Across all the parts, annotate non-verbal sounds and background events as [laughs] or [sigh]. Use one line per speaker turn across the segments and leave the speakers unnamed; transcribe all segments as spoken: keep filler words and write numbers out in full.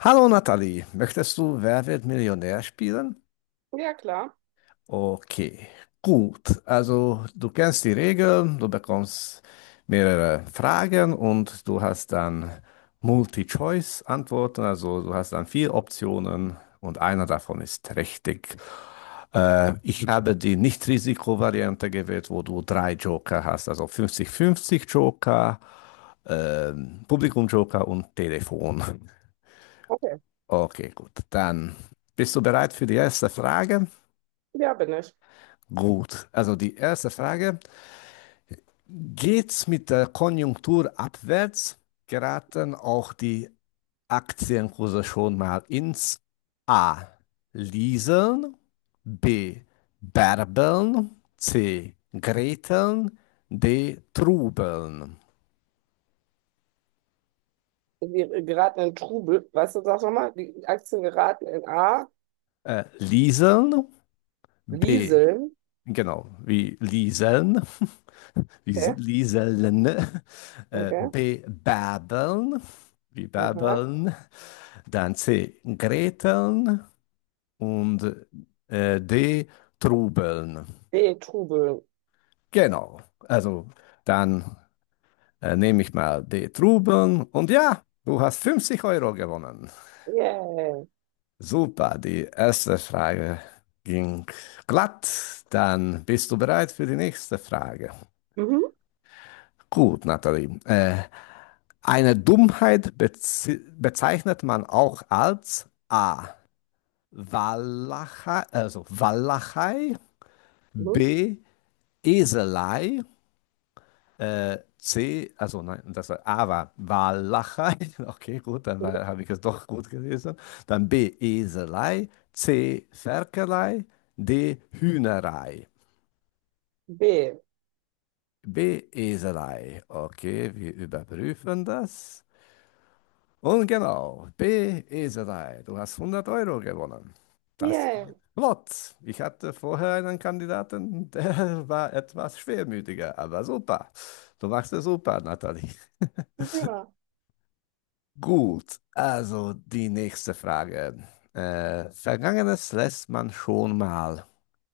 Hallo Nathalie, möchtest du Wer wird Millionär spielen?
Ja, klar.
Okay, gut. Also du kennst die Regeln, du bekommst mehrere Fragen und du hast dann Multi-Choice-Antworten, also du hast dann vier Optionen und einer davon ist richtig. Äh, ich habe die Nicht-Risiko-Variante gewählt, wo du drei Joker hast, also fünfzig-fünfzig Joker, ähm, Publikum-Joker und Telefon.
Okay.
Okay, gut. Dann bist du bereit für die erste Frage?
Ja, bin ich.
Gut. Also die erste Frage. Geht's mit der Konjunktur abwärts? Geraten auch die Aktienkurse schon mal ins A. Lieseln, B. Bärbeln, C. Greteln, D. Trubeln.
Wir äh, geraten in Trubel. Weißt du, sag nochmal, die Aktien geraten in A,
Äh, Lieseln, B.
Lieseln.
Genau, wie lieseln, [laughs] wie sie-
Okay.
lieseln, äh,
Okay.
bebabbeln, wie
Aha.
babbeln, dann C, greteln und äh, D, trubeln.
B, Trubeln.
Genau, also dann äh, nehme ich mal D, trubeln und ja, du hast fünfzig Euro gewonnen.
Yay.
Super, die erste Frage ging glatt. Dann bist du bereit für die nächste Frage.
Mhm.
Gut, Nathalie. Äh, Eine Dummheit bezi- bezeichnet man auch als A. Wallachei, also Wallachei,
Mhm.
B. Eselei, äh, C. Also nein, das war A war Wallachei. [laughs] Okay, gut, dann
Mhm.
war- habe ich es doch gut gelesen. Dann B. Eselei, C. Ferkelei, D. Hühnerei.
B.
B. Eselei. Okay, wir überprüfen das. Und genau, B Beeserei, du hast hundert Euro gewonnen. Das
Yay.
geht flott. Ich hatte vorher einen Kandidaten, der [laughs] war etwas schwermütiger, aber super. Du machst es super, Nathalie.
Ja.
Gut, also die nächste Frage. Äh, Vergangenes lässt man schon mal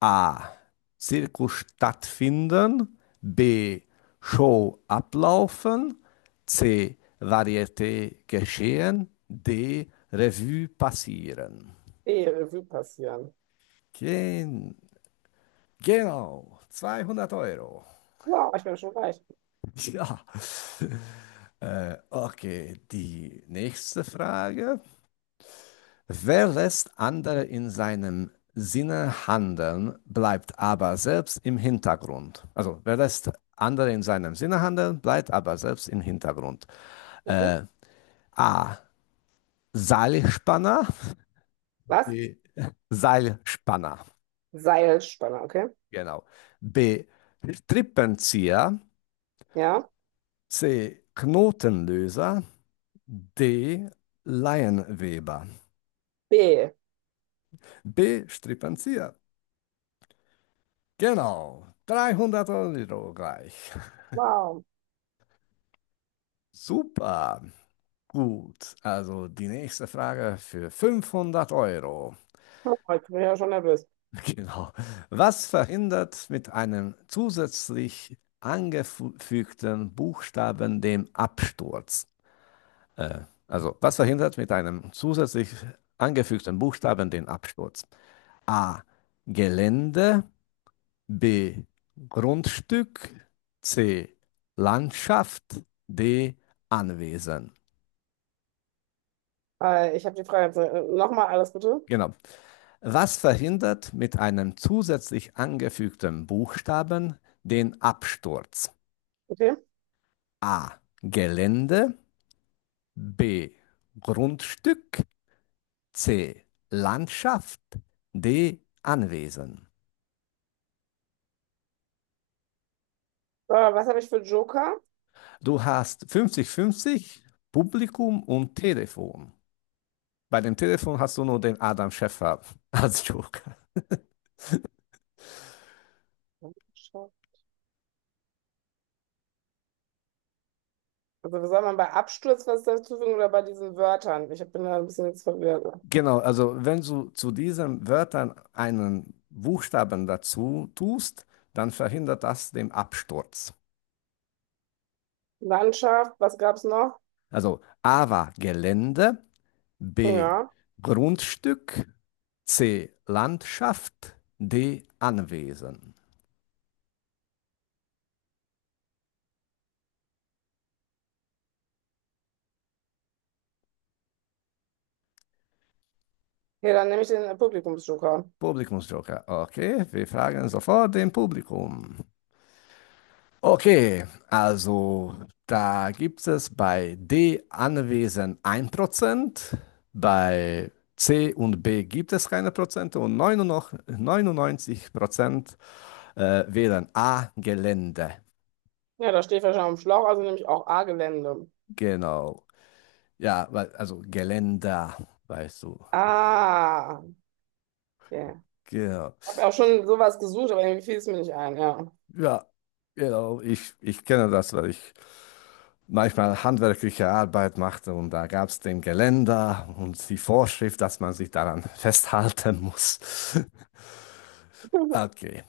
A. Zirkus stattfinden, B. Show ablaufen, C. Varieté geschehen, D. Revue passieren.
E, Revue passieren.
Gen genau, zweihundert Euro.
Wow, ich bin schon reich.
[laughs] Ja, äh, okay, die nächste Frage. Wer lässt andere in seinem Sinne handeln, bleibt aber selbst im Hintergrund. Also wer lässt andere in seinem Sinne handeln, bleibt aber selbst im Hintergrund.
Mhm.
Äh, A. Seilspanner.
Was?
B. Seilspanner.
Seilspanner, okay?
Genau. B. Strippenzieher.
Ja.
C. Knotenlöser. D. Laienweber.
B.
B. Strippenzieher. Genau. dreihundert Euro gleich.
Wow.
Super. Gut, also die nächste Frage für fünfhundert Euro. [laughs]
Oh, ich bin ja schon nervös.
Genau. Was verhindert mit einem zusätzlich angefügten Buchstaben den Absturz? Äh, also, was verhindert mit einem zusätzlich angefügten Buchstaben den Absturz? A. Gelände. B. Grundstück. C. Landschaft. D. Anwesen.
Äh, ich habe die Frage jetzt äh, nochmal alles bitte.
Genau. Was verhindert mit einem zusätzlich angefügten Buchstaben den Absturz?
Okay. Äh,
A. Gelände. B. Grundstück. C. Landschaft. D. Anwesen.
was habe ich für Joker?
Du hast fünfzig fünfzig Publikum und Telefon. Bei dem Telefon hast du nur den Adam Schäffer [laughs] als Joker.
Also soll man bei Absturz was dazu fügen oder bei diesen Wörtern? Ich bin da ein bisschen jetzt verwirrt.
Genau, also wenn du zu diesen Wörtern einen Buchstaben dazu tust, dann verhindert das den Absturz.
Landschaft, was gab's noch?
Also A war Gelände, B
Ja.
Grundstück, C Landschaft, D Anwesen.
Hier, dann nehme ich den Publikumsjoker.
Publikumsjoker. Okay, wir fragen sofort dem Publikum. Okay, also da gibt es bei D anwesend ein Prozent, bei C und B gibt es keine Prozente und neunundneunzig Prozent äh, wählen A Gelände.
Ja, da steht wahrscheinlich am Schlauch, also nehme ich auch A-Gelände.
Genau. Ja, weil- also Geländer, weißt du.
Ah, okay.
Genau.
Ich habe auch schon sowas gesucht, aber irgendwie fiel es mir nicht ein, ja.
Ja, genau. Ich, ich kenne das, weil ich manchmal handwerkliche Arbeit machte und da gab es den Geländer und die Vorschrift, dass man sich daran [laughs] festhalten muss.
[laughs]
Okay,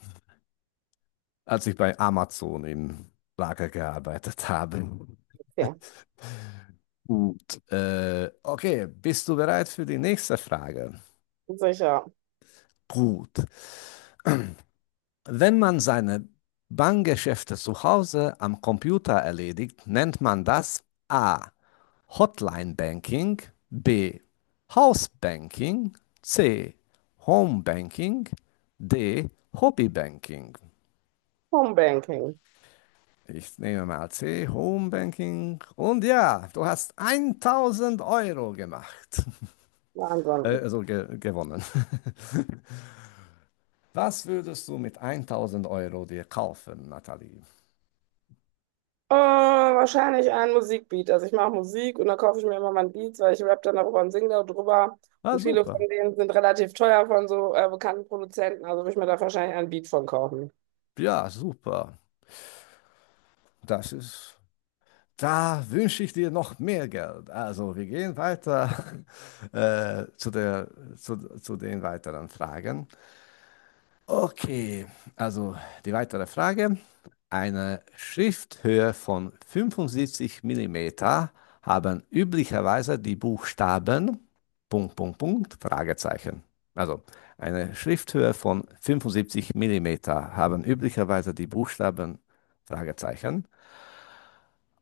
als ich bei Amazon im Lager gearbeitet habe.
Okay,
Gut, äh, okay, bist du bereit für die nächste Frage?
sicher.
Gut. [clears throat] Wenn man seine Bankgeschäfte zu Hause am Computer erledigt, nennt man das A. Hotline Banking, B. House Banking, C. Home Banking, D. Hobby Banking.
Homebanking.
Ich nehme mal C, Home Banking. Und ja, du hast tausend Euro gemacht. [laughs] Äh,
Wahnsinn.
also ge gewonnen. [laughs] Was würdest du mit tausend Euro dir kaufen, Nathalie?
Äh, wahrscheinlich ein Musikbeat. Also ich mache Musik und dann kaufe ich mir immer mein Beats, weil ich rap dann darüber und singe darüber.
Ah,
Und viele
super.
von denen sind relativ teuer von so äh, bekannten Produzenten. Also würde ich mir da wahrscheinlich einen Beat von kaufen.
Ja, super. Das ist Da wünsche ich dir noch mehr Geld. Also, wir gehen weiter [laughs] äh, zu der, zu, zu den weiteren Fragen. Okay, also die weitere Frage. Eine Schrifthöhe von fünfundsiebzig Millimeter haben üblicherweise die Buchstaben Punkt, Punkt, Punkt, Fragezeichen. Also, eine Schrifthöhe von fünfundsiebzig Millimeter haben üblicherweise die Buchstaben Fragezeichen.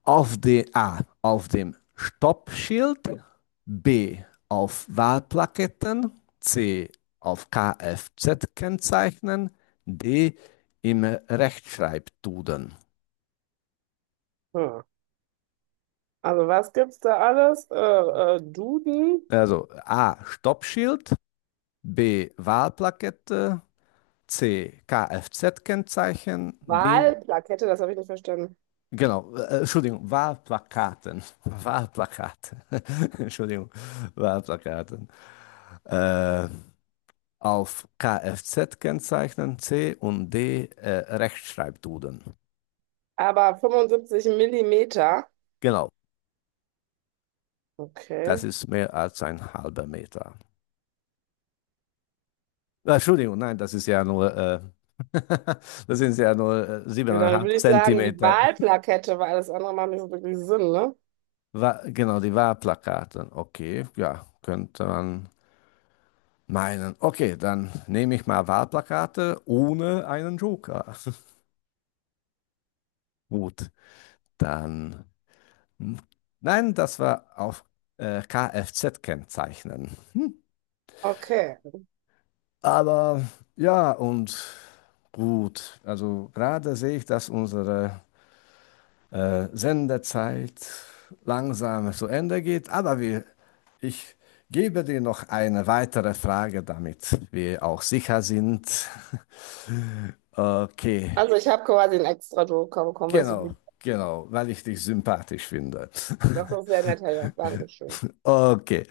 Auf de, A. Auf dem Stoppschild. B. Auf Wahlplaketten. C. Auf kfz Kennzeichen, D. Im Rechtschreibduden.
Hm. Also was gibt's da alles? Äh, äh, Duden,
Also A. Stoppschild. B. Wahlplakette. C. Kfz-Kennzeichen. D.
Wahlplakette, das habe ich nicht verstanden.
Genau, äh, Entschuldigung, Wahlplakaten. Wahlplakaten. [laughs] Entschuldigung, Wahlplakaten. Äh, auf Kfz-Kennzeichen C und D äh, Rechtschreibduden.
Aber fünfundsiebzig Millimeter.
Genau, das
Okay.
ist mehr als ein halber Meter. Äh, Entschuldigung, nein, das ist ja nur, äh, [laughs] das sind ja nur äh,
Ja, dann
siebeneinhalb
würde ich sagen, die
Zentimeter.
Wahlplakette, weil alles andere macht nicht so wirklich Sinn, ne?
Wa Genau, die Wahlplakate. Okay, ja, könnte man meinen. Okay, dann nehme ich mal Wahlplakate ohne einen Joker. [laughs] Gut, dann. Nein, das war auf äh, Kfz-Kennzeichen.
Okay.
Aber ja, und gut, also gerade sehe ich, dass unsere äh, Sendezeit langsam zu Ende geht, aber wir, ich gebe dir noch eine weitere Frage, damit wir auch sicher sind. Okay,
Also ich habe quasi einen extra Druck bekommen, weil ich so
genau,
gut.
genau, weil ich dich sympathisch finde.
Das ist
[laughs]
sehr nett, Herr Joch. Dankeschön.
Okay.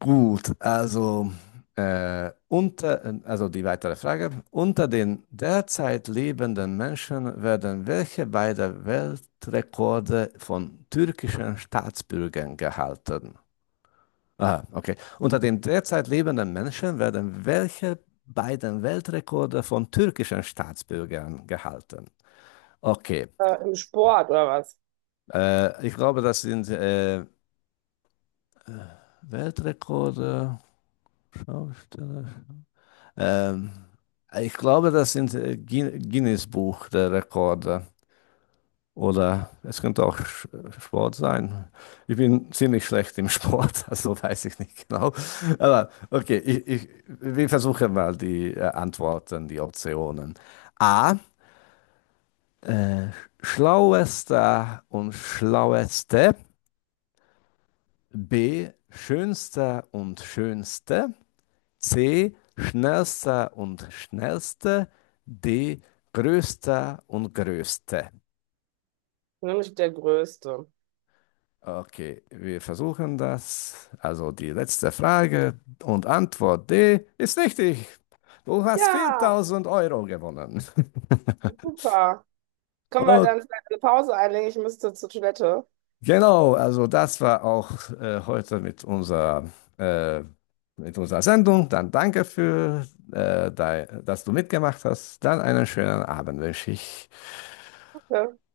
Gut, also, äh, unter, also die weitere Frage. Unter den derzeit lebenden Menschen werden welche beiden Weltrekorde von türkischen Staatsbürgern gehalten? Aha, okay. Unter den derzeit lebenden Menschen werden welche beiden Weltrekorde von türkischen Staatsbürgern gehalten? Okay,
Äh, im Sport oder was?
äh, ich glaube, das sind äh, Weltrekorde, Schausteller. Ähm, ich glaube, das sind äh, Gui- Guinness Buch der Rekorde. Oder es könnte auch Sch- Sport sein. Ich bin ziemlich schlecht im Sport, [laughs] also weiß ich nicht genau. Aber okay, ich, ich, wir versuchen mal die äh, Antworten, die Optionen. A. Äh, schlauester und schlaueste. B. Schönster und schönste. C. Schnellster und schnellste. D. Größter und größte.
Nämlich der Größte.
Okay, wir versuchen das. Also die letzte Frage und Antwort D ist richtig. Du hast
Ja,
viertausend Euro gewonnen. [laughs]
super. Können wir
Oh,
dann vielleicht eine Pause einlegen? Ich müsste zur Toilette.
genau, also das war auch äh, heute mit unserer, äh, mit unserer Sendung. Dann danke für, äh, dei- dass du mitgemacht hast. Dann einen schönen Abend wünsche ich.
Äh,